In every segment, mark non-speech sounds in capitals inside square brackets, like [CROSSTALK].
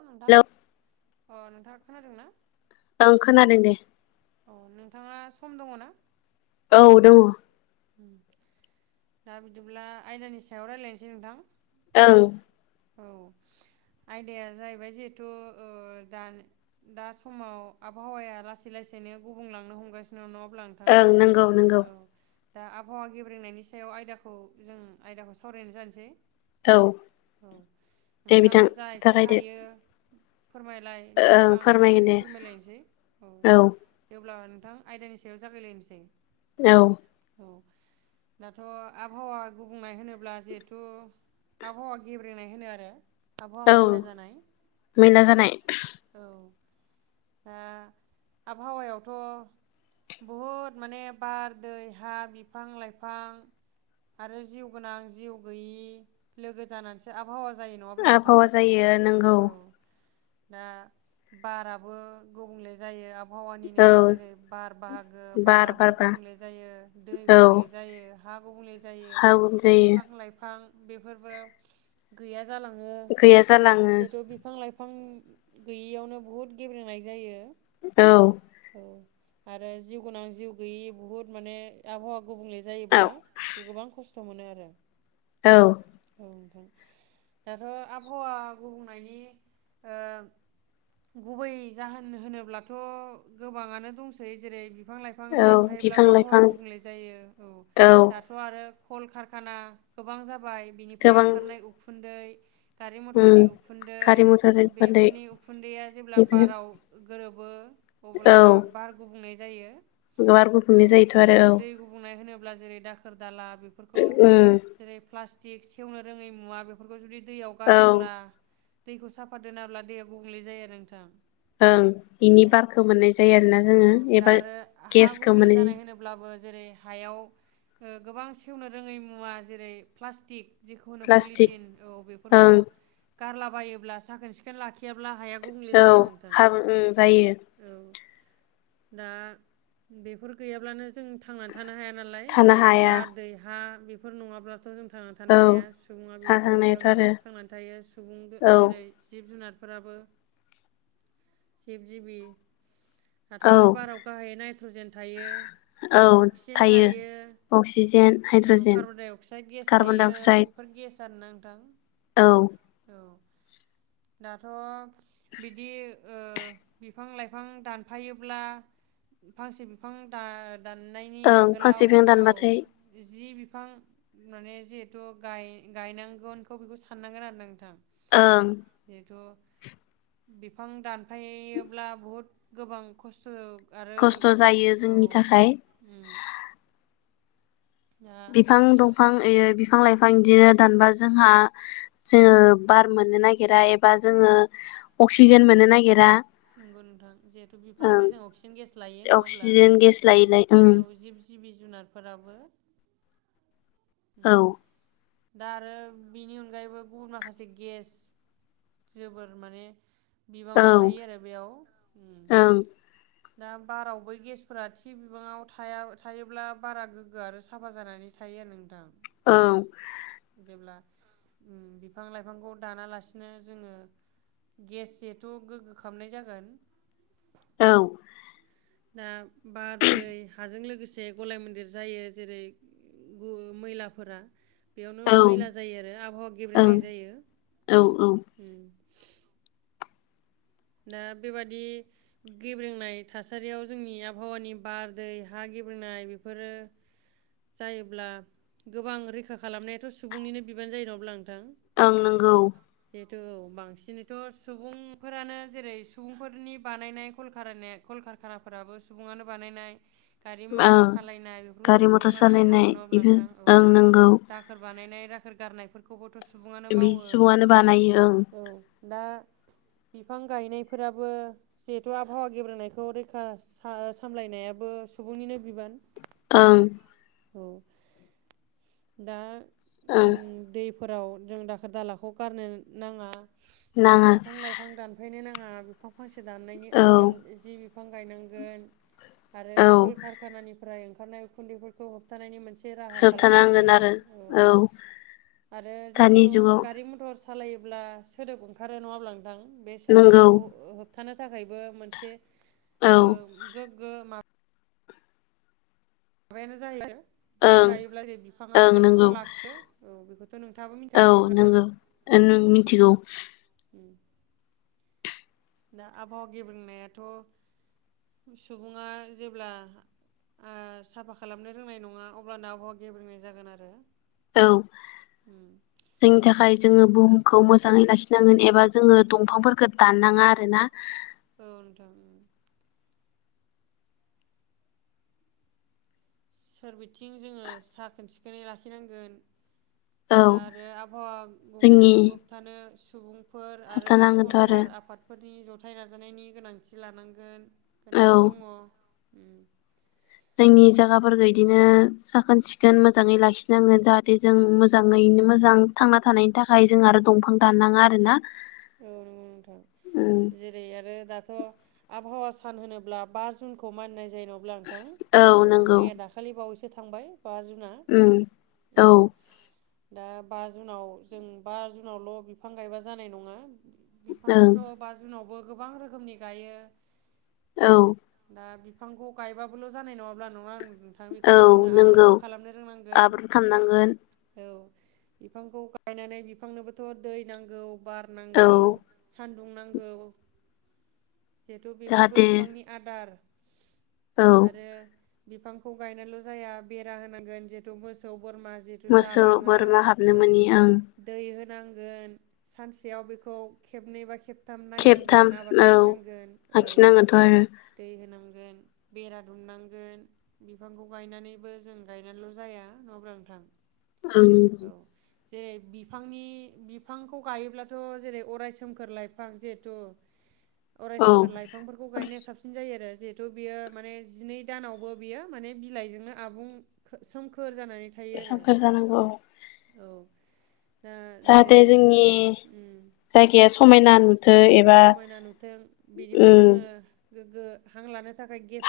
औ नोंथां हेलौ अ नोंथाङा खोनादों ना? ओं खोनादों दे औ नोंथाङा सम दङ ना? औ दङ उम दा बिदिब्ला आयदानि सायाव रायज्लायनोसै नोंथां। औ औ आयदाया जाहैबाय जिहेथु दा दा समाव आबहावाया लासै लासैनो गुबुंलांनो हमगासिनो न ओं नंगौ नंगौ दा आबहावा गेब्रेंनायनि सायाव आयदाखौ जों आयदाखौ सावरायनाय जानोसै। औ औ दे बिथां नोंथाङाबो जा एसे जागायदो हायो फोरमायलाय नोंथां ओं आं फोरमायगोन बुजिहाय दे फोरमायलायनोसै औ जेब्ला थां आयदानि सायाव जागायलायनोसै औ दाथ' आबहावा गुबुंनाय होनोब्ला जिहेथु आबहावा गेब्रेनाय होनो आरो। आबहावा औ मैला जानाय मैला जानाय औ। ओ आबहावायावथ' बहुद माने बार दै हा बिफां लाइफां आरो जिउ गोनां जिउ गैयि लोगो जाना सो आबहा आबहावा जायो ओ नोंगौ। औ दा बाराबो गुबुंले जायो आब आबहावानिनो औ जेरै बार बाहागो बार बाराबो बारबा गुबुंले जायो दै औ गुबुंले जायो। हा गुबुंले जायो हागुम जायो बिफां लाइफां बेफोरबो गैया जालाङो गैया जालाङो जेतु बिफां लाइफां गैयियावनो बुहुत गेब्लेनाय जायो औ औ आरो जिउ गोनां जिउ गैयि बुहुत माने आबहावा गुबुंले औ जायोब्ला गोबां खस्थ' मोनो आरो औ औ‌ नोंथां दाथ' आबहावा गुबुंनायनि ओ गुबै जाहोन होनोब्लाथ' गोबाङानो दंसै जेरै बिफां लाइफां औ बिफां दानफायोब्लाबो लाइफां हावाया गुबुंले जायो औ दाथ' आरो कल कारखाना गोबां जाबाय जाबाय बिनिफ्राय गोबां ओखारनाय उखुन्दै गारि उम मथरनि उखुन्दै गारि मथर उखुन्दै बेफोरनि उखुन्दैया जेब्ला बाराव गोरोबो औ अब्लाना बार गुबुंनै ज जायो। बार औ गुबुंले जायोथ' आरो औ दै गुबुंनाय होनोब्ला जेरै दाखोर दाला बेफोरखौ उम जेरै प्लास स्टिक सेवनो रोङै मुवा बेफोरखौ जुदि दैयाव औ गारोब्ला दैखौ साफा दोनाब्ला दैया गुबुंले जायो आरो नोंथां ओं बेनि औ बारखौ मोननाय जायो आरोना औ जोङो दा एबा आरो हा गेसखौ गुबुंले मोने जानाय होनोब्लाबो जेरै हायाव ओ गोबां सेवनो रोङै मुवा जेरै प्लास्टिक जिखु प्लास्टिक पलिटिन औ बेफोरखौ ओं गारलाबायोब्लासो साखोन सिखोन ला खियाब्ला हाया गुबुंले औ जायो नोंथां हाबो ओं जायो औ दा बेफोर गैयाब्लानो जों थांनानै थानो हाया नालाय थानो जेरै हाया बार दै हा बेफोर नङाब्लाथ जों था थानो औ हाया सुबुङा बेफोरनि सानखांनायाथ' सायावनो आरो थांनानै थायो सुबुं औ जेरै जिब जुनार फोराबो जिब जिबि दाथ औ आरो बाराव गाहायै नाइट्रजेन थायो अक्सिजेन थायो अक्सिजेन औ हाइद्रजेन कार्बनडाइ अक्साइड गेस कार्बन डाइ थायो अक्साइड बेफोरनो गेस गार ना नोंथां औ दाथ बिदि ओ बिफां लाइफां दानफायोब्ला फांसे बिफां दा दाननायनि ओं आगोलाव फांसे बिफां औ दानबाथाय जि बिफां माने जिहेथु गाय गायनांगोनखौ बेखौ साननांगोन आरो ना नोंथां ओं जिहेथु बिफां दानफायोब्ला बहुद गोबां खस्थ आरो खस्थ जायो औ जोंनि थाखाय उम दा बिफां दंफां यो बि बिफां लाइफां बिदिनो दानबा जोंहा जोङो बार मोननो नागिरा एबा जोङो अक्सिजेन मोननो नागिरा नंगौ नोंथां जिहेथु ओं बिफांनिफ्राय जों अक्सिजेन गेस लायो नङाहब्ला अक्सिजेन गेस लायै लायै ओं औ जिब जिब जुनारफोराबो औ दा आरो बेनि अनगायैबो गुबुन माखासे गेस जोबोर माने बिबाङाव औ थायो आरो बेयाव ओं दा बारावबो गेसफोरा थि बिबाङाव थाया थायोब्ला बारा गोग्गो आरो साफा जानानै थायो आरो नों थां औ बिफां लाइफांखौ दानालासिनो जोङो गेस जिहेथु गोग्गो खालामनाय जागोन औ दा बार दै हाजों लोगोसे गलाय मन्दिर जायो जेरै गु मैलाफोरा बेयावनो मैला जायो आरो आबहावा ओं गेब्रेंनाय जायो औ औ हम ना बेबादि गेब्रेनाय थासारियाव जोंनि आबहावानि बार दै हा गेब्रेंनाय बेफोरो जायोब्ला गोबां रैखा खालामनायाथ' सुबुंनिनो बिबान जायो नङाब्ला नोंथां आं नंगौ बेथ' औ बांसिनैथ' सुबुंफोरानो जेरै सुबुंफोरनि बानायनाय कलकारानि कलकारकानाफोराबो सुबुङानो बानायनाय गारि मथर ओं सालायनाय बेफोरखौथ' गारि मथर सुबुङानो मावो सालायनाय नङाहोमब्ला बेफोर नोंथां औ ओं नंगौ दाखोर बानायनाय रा खोर गारनायफोरखौबो थ' सुबङानो बे मावो सुबुङानो बानायो ओं औ दा बिफां गायनायफोराबो जिहेथु आबहावा गेब्रांनायखौ रैखा साम सामलायनायाबो सुबुंनिनो बिबान ओं औ दा ओं उम दै फोराव जों दाखोर दालाखौ गारनो नाङा नाङा नो नाङा बिफां फांसे दानायनायनि औ आगोल जि बिफां गायनांगोन आरो औ कल कार खानानिफ्राय ओंखारनाय उखुन्दैफोरखौ होबथानायनि मोनसे से राहा होबथानांगोन खालामनांगोन आरो औ आरो दानि जिहेथु जुगाव गारि मथर सालायोब्ला सोदोब ओंखारो नङाब्ला नोंथां नंगौ सोदोबखौ ओ होबथानो थाखायबो मोनसे औ गोमा माबायानो जाहैयो बिफां गायोब्ला जे बिफाङा ओं नंगौ सोदोबखौ लाखियो औ बेखौथ' नोंथाङाबो औ मिथिखायो नङा होमब्ला नंगौ नों नोंथां मिथिगौ औ दा आबहावा गेब्रेंनायाथ' सुबुङा जेब्ला ओ साफा खालामनो रोंनाय नङा अब्लानो आबहावा गेब्रेंनाय जागोन आरो औ उम जोंनि थाखाय जोङो बुहुमखौ मोजाङै लाखिनांगोन एबा जोङो दंफांफोरखौ दाननाङा आरोना औ नोंथां ओम सोरबिथिं जोङो साखोन सिखोनै लाखिनांगोन औ दा आरो आबहावा गुबुंले जोंनि जानायखौ होबथानो सुबुं फोर आरो होबथानांगोनथ' आरो सरखार आफादफोरनि जथु हाइ नाजानायनि गोनांथि लानांगोन। औ गोनांथि दङ उम जोंनि जागाफोरखौ इदिनो साखोन सिखोन मोजाङै लाखिनांगोन जाहाथे जों मोजाङैनो मोजां थांना थानायनि थाखाय जों आरो दंफां दाननाङा आरोना औ नंगौ नोंथां औ जेरै आरो दा- त आबहावा सान होनोब्ला बा जुनखौ मानिनाय जेन'ब्ला नोंथां औ मैया दाखालि बावैसै थांबाय बा जुना उम औ दा बा जुनाव जों बा जुनावल' बिफां गायबा जानाय नङा बिफांखौथ' बा जुनावबो गोबां रोखोमनि गायो। औ दा बिफांखौ गायबाबोल' जानाय नङाब्ला नङा आं नोंथां बेखौ औ जोंङो नंगौ आबोरबो खालामनो रोंनांगोन आबोर खालामनांगोन औ बिफांखौ गायनानै बिफांनोबोथ' दै नांगौ बा नोंगौ औ सा बुंनांगौ जिहेथु बेफोरबो जाहाथे बिफांनि आदार औ आरो बिफांखौ गायनाल' जाया बेरा होनांगोन जिहेथु मोसौ बोरमा जिहेथु मोसौ जालाङा बोरमा हाबनो मोनि औ ओं दै नांगोन सा याव बेखौ खेबनैबा खेब थाम खेबथाम नायनांगोन आबार औ लाखिनांगोन औ आखिनांगोनथ' आरो दै होनां गोन बेरा दुमनांगोन बिफांखौ गायनानैबो जों गायनानैल' जाया न अब्ला नोंथां। औ आं जेरै बिफांनि बिफांखौ गायोब्ला थ' जेरै अराय सोमखोर लाइफां जिहेथु अराय औ सोमखोर लाइफांफोरखौ गायनाया साबसिन जायो आरो। जिहेथु बियो माने जिनै दानावबो बियो माने बिलाइजोंनो आबुं सोमखोर जानानै थायो आरो सोमखोर जानांगौ औ दा जाहाथे जेरै जोंनि उम जायगा समायना एबा समायना नुथों बेनिफ्राय उम जोंङो। गोग्गो हांला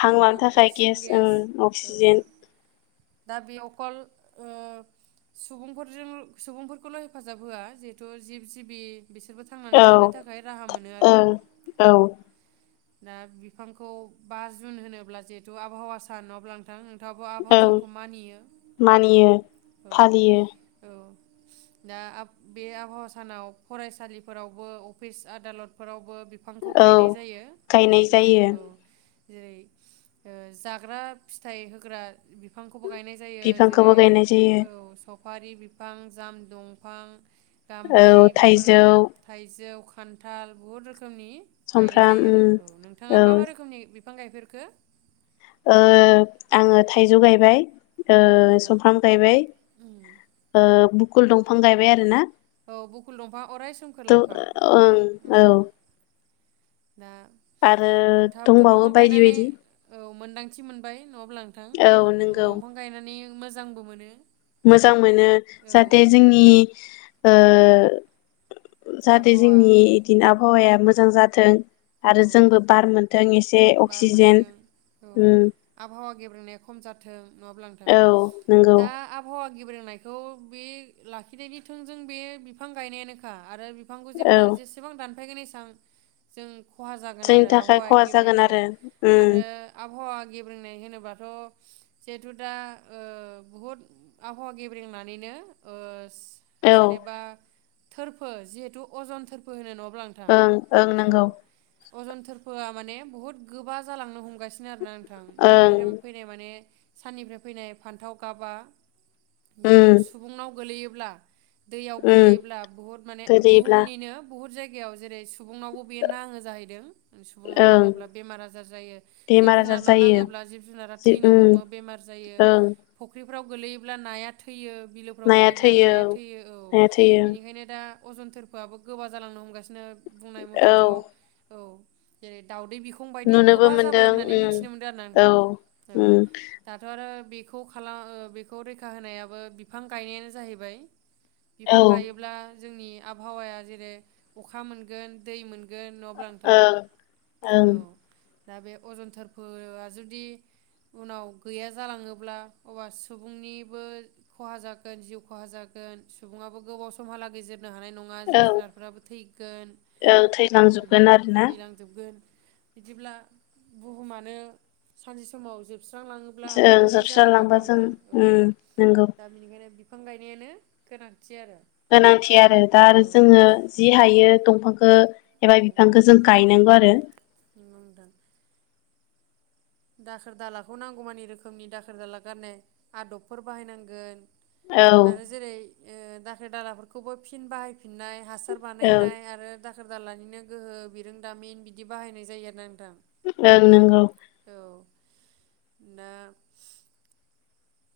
हां लानो थाखाय गेस ओ औ अक्सिजेन। दा बे अकल ओ सुबुंफोरजों सुबुंफोरखौल' हेफाजाब होआ जिहेथु जिब जिबि बिसोरबो थांनानै औ थानो थाख खाय राहा मोनो आरो ओं औ। दा बिफांखौ बा जुन होनोब्ला जिहेतु आबहावा सान नङा अब्ला नोंथां नो आबो आबहावा ओं सानखौ मानियो मानियो औ फालियो औ। दा आब बे आबहावा सानाव फरायसालिफोरावबो फिस आदालतफोरावबो बिफांखौ औ गायनाय जायो गायनाय जिहेथु जायो औ जेरै ओ जाग्रा फिथाइ होग्रा बिफां खौबो गायनाय जायो बिफांखौबो जेरै गायनाय जायो औ सक बारि बिफां जाम दंफां गाम्बारि औ बेफोर थाइजौ थाइजौ खान्थाल बहुद रोख खोमनि गायनाय सुमफ्राम जायो आरो उम औ नोंथाङा औ मा मा रोखोमनि बिफ फां गायफोरखो? ओ आङो थाइजौ गायबाय। औ ओ नोंथां समफ्राम गायबाय ओ बुक कुल दंफां गायबाय आरो ना औ बुकुल दंफां अराय सोमखोर तु लाइफां ओं औ। दा आरो नोंथाङाबोथ' बिफां दंबावो बायदि गायनानै बायदि। औ मोन्दांथि मोनबाय नङा अब्ला नोंथां औ दंफां गायनानै मोजांबो मोनो मोजां मोनो औ जाहाथे जोंनि ओ जाहाथे आबहावा जोंनि दिनाब हावाया मोजां जाथों। आरो औ जोंबो बार मोनथों एसे बार अक्सिजेन मोनथों औ उम। आबहावा गेब्रेंनाया खम जाथों नङाब्ला नोंथां औ नंगौ दा आबहावा गेब्रेंनायखौ बे लाखिनायनि थोंजों बे बिफां गायनायानोखा आरो बि फांखौ औ जेफ्रा जेसेबां दान फायगोन एसां जों खहा जागोन जोंनि आरो थाखाय आबहावाया खहा जागोन गेब्रेंगोन आरो उम आरो आबहावा गेब्रेंनाय होनोबाथ' जिहेथु दा बहुद आबहावा गेब्रेंनानैनो औ जेनेबा। थोरफो जिहेतु अजन थोरफो होनो नोंथां ओं ओं औ नंगौ। अजन थोरफोआ माने बुहुत गोबा जालांनो हमगासिनो आरोना थां ओं बेनिफ्राय फैनाय माने। साननिफ्राय फैनाय फान्थाव गाबबा। जिहेथु उम सुबुंनाव गोलैयो। ब्ला। दैयाव उम गोलैयोब्ला बुहुत माने गोदोयोब्ला बुहुमनिनो बुहुत जायगायाव गिबियाव जेरै सुबुंनावबो नाङो जाहैदों सुबुंनाव ओं नाङोब्ला बेमार आजार जायो जिब बेमार आजार जुनारनाव जायो नाङोब्ला जिब जुनारा जि थैनो उम हमो बेमार जायो ओं फख्रि फ्राव गोलैयोब्ला नाया थैयो। बिलोफ्राव गोगलैयोब्ला नाया थैयो औ नाया थैयो बेनिखायनो दा अजन थोरफोरआबो गोबा जालांनो हमगासिनो बुं औ थ' औ। जेरै दाउ दै बिखं बायदि नुनोबो गोबा जाबाय मोनदों होननानै उम मिथिनो मोन्दों आरोना औ नोंथां औ उम दाथ' आरो बेखौ खालाम बेखौ रैखा होनायाबो बिफां गायनायानो जाहैबाय। औ बिफां ओं गायोब्ला जोंनि आबहाव जेरै अखा मोनगोन दै मोन गोन नङाब्ला नोंथां ओं औ। दा बे अजन थोरफोआ जुदि उनाव गैया जालाङोब्ला अब्ला सुबुंनिबो खहा जागोन जिउ खहा जागोन सुबुङाबो गोबाव समहालागै जो रनो हानाय नङा जिब औ जुनारफोराबो थैगोन। औ थैलांजोबगोन आरोना। थैलांजोबगोन बिदिब्ला बुहुमानो सानसे समाव जोब स्रांलाङोब्ला जों बोरै जागोन नङा जोबस्रालांबा होनब्ला जों नोंथां औ उम नंगौ दा बेनिखायनो बिफां गायनायानो गोनां गोनांथि आरो दा आरो जोङो जि हायो दंफां खो औ एबा बिफांखौ जों गायनांगौ आरो। नंगौ नोंथां दाखोर दालाखौ नांगौमानि रोखोमनि दाखोर दाला गारनाय आदबफोर बाहायनांगोन। औ आरो जेरै ओ दाखोर दालाफोरखौबो फिन बाहायफिननाय हा सार औ बानायनाय आरो दाखोर दालानिनो गोहो बिरोंदामिन बिदि बाहायनाय जायो आरो ना नोंथां। औ नंगौ। औ दा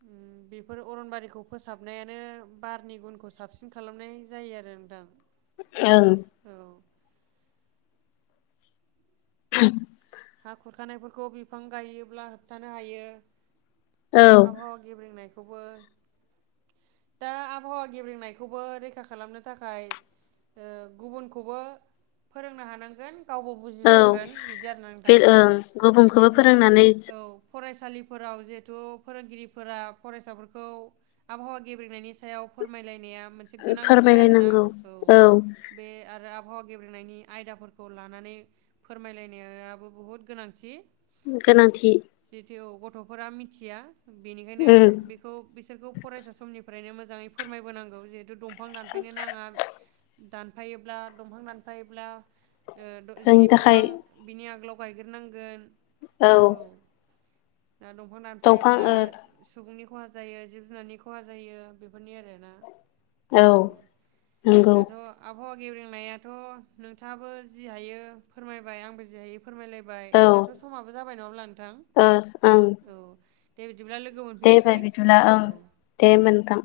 उम बेफोर अरनबारिखौ फोसाबनायानो बारनि गुनखौ साबसिन खालामनाय जायो आरो नोंथां। ओम औ [INAUDIBLE] हा खुरखानायफोरखौ बिफां गायोब्ला होबथानो हायो। औ आबहावा गेब्रेंनाय खौबो दा आबहावा गेब्रेंनायखौबो रैखा खालामनो थाखाय ओ गुबुनखौबो फोरोंनो हानांगोन। गावबो औ बुजिनांगोन बिदि आरोना नों बे ओं गुबुनखौबो फोरोंनानै फरायसालिफोराव जिहेथु फोरोंगिरिफोरा फरायसाफोरखौ आबहावा गेब्रेंनायनि सायाव फोरमायलायनाया मोनसे गोनांथि आरोना फोरमायलायनांगौ औ बे आरो आब आबहाव गेब्रेंनायनि आयदाफोरखौ लानानै फोरमायलायनायाबो बुहुद गोनांथि। गोनांथि। औ गथ'फोरा मिथिया बेनिखायनो उम बेखौ बिसोरखौ फरायसा समनिफ्राय फ्रायनो मोजांङै फोरमायबोनांगौ जिहेथु दम दंफां दानफायनो नांङा दानफायोब्ला दंफां दानफायोब्ला ओ‌ द जि जोंनि थाखाय बिफां बिनि आगोलाव गायग्रो नांगोन। औ दा दंफां दंफां दानफ्लायब्ला ओ सुबुंनि खहा जायो जिब जुनारनि खहा जायो बेफोरनि आरो ना। औ नंगौ। दाथ' आबहावा गेब्रेंनायाथ' नोंथाङाबो जि हायो फोरमायबाय आंबो जि हायो फोरमायलायबाय औ दाथ' ओ समाबो जाबाय नंङा होनब्ला नोंथां ओं औ। दे बिदिब्ला लोगो दे मोनफिनसै बाय बिदिब्ला ओं औ दे नोंथां।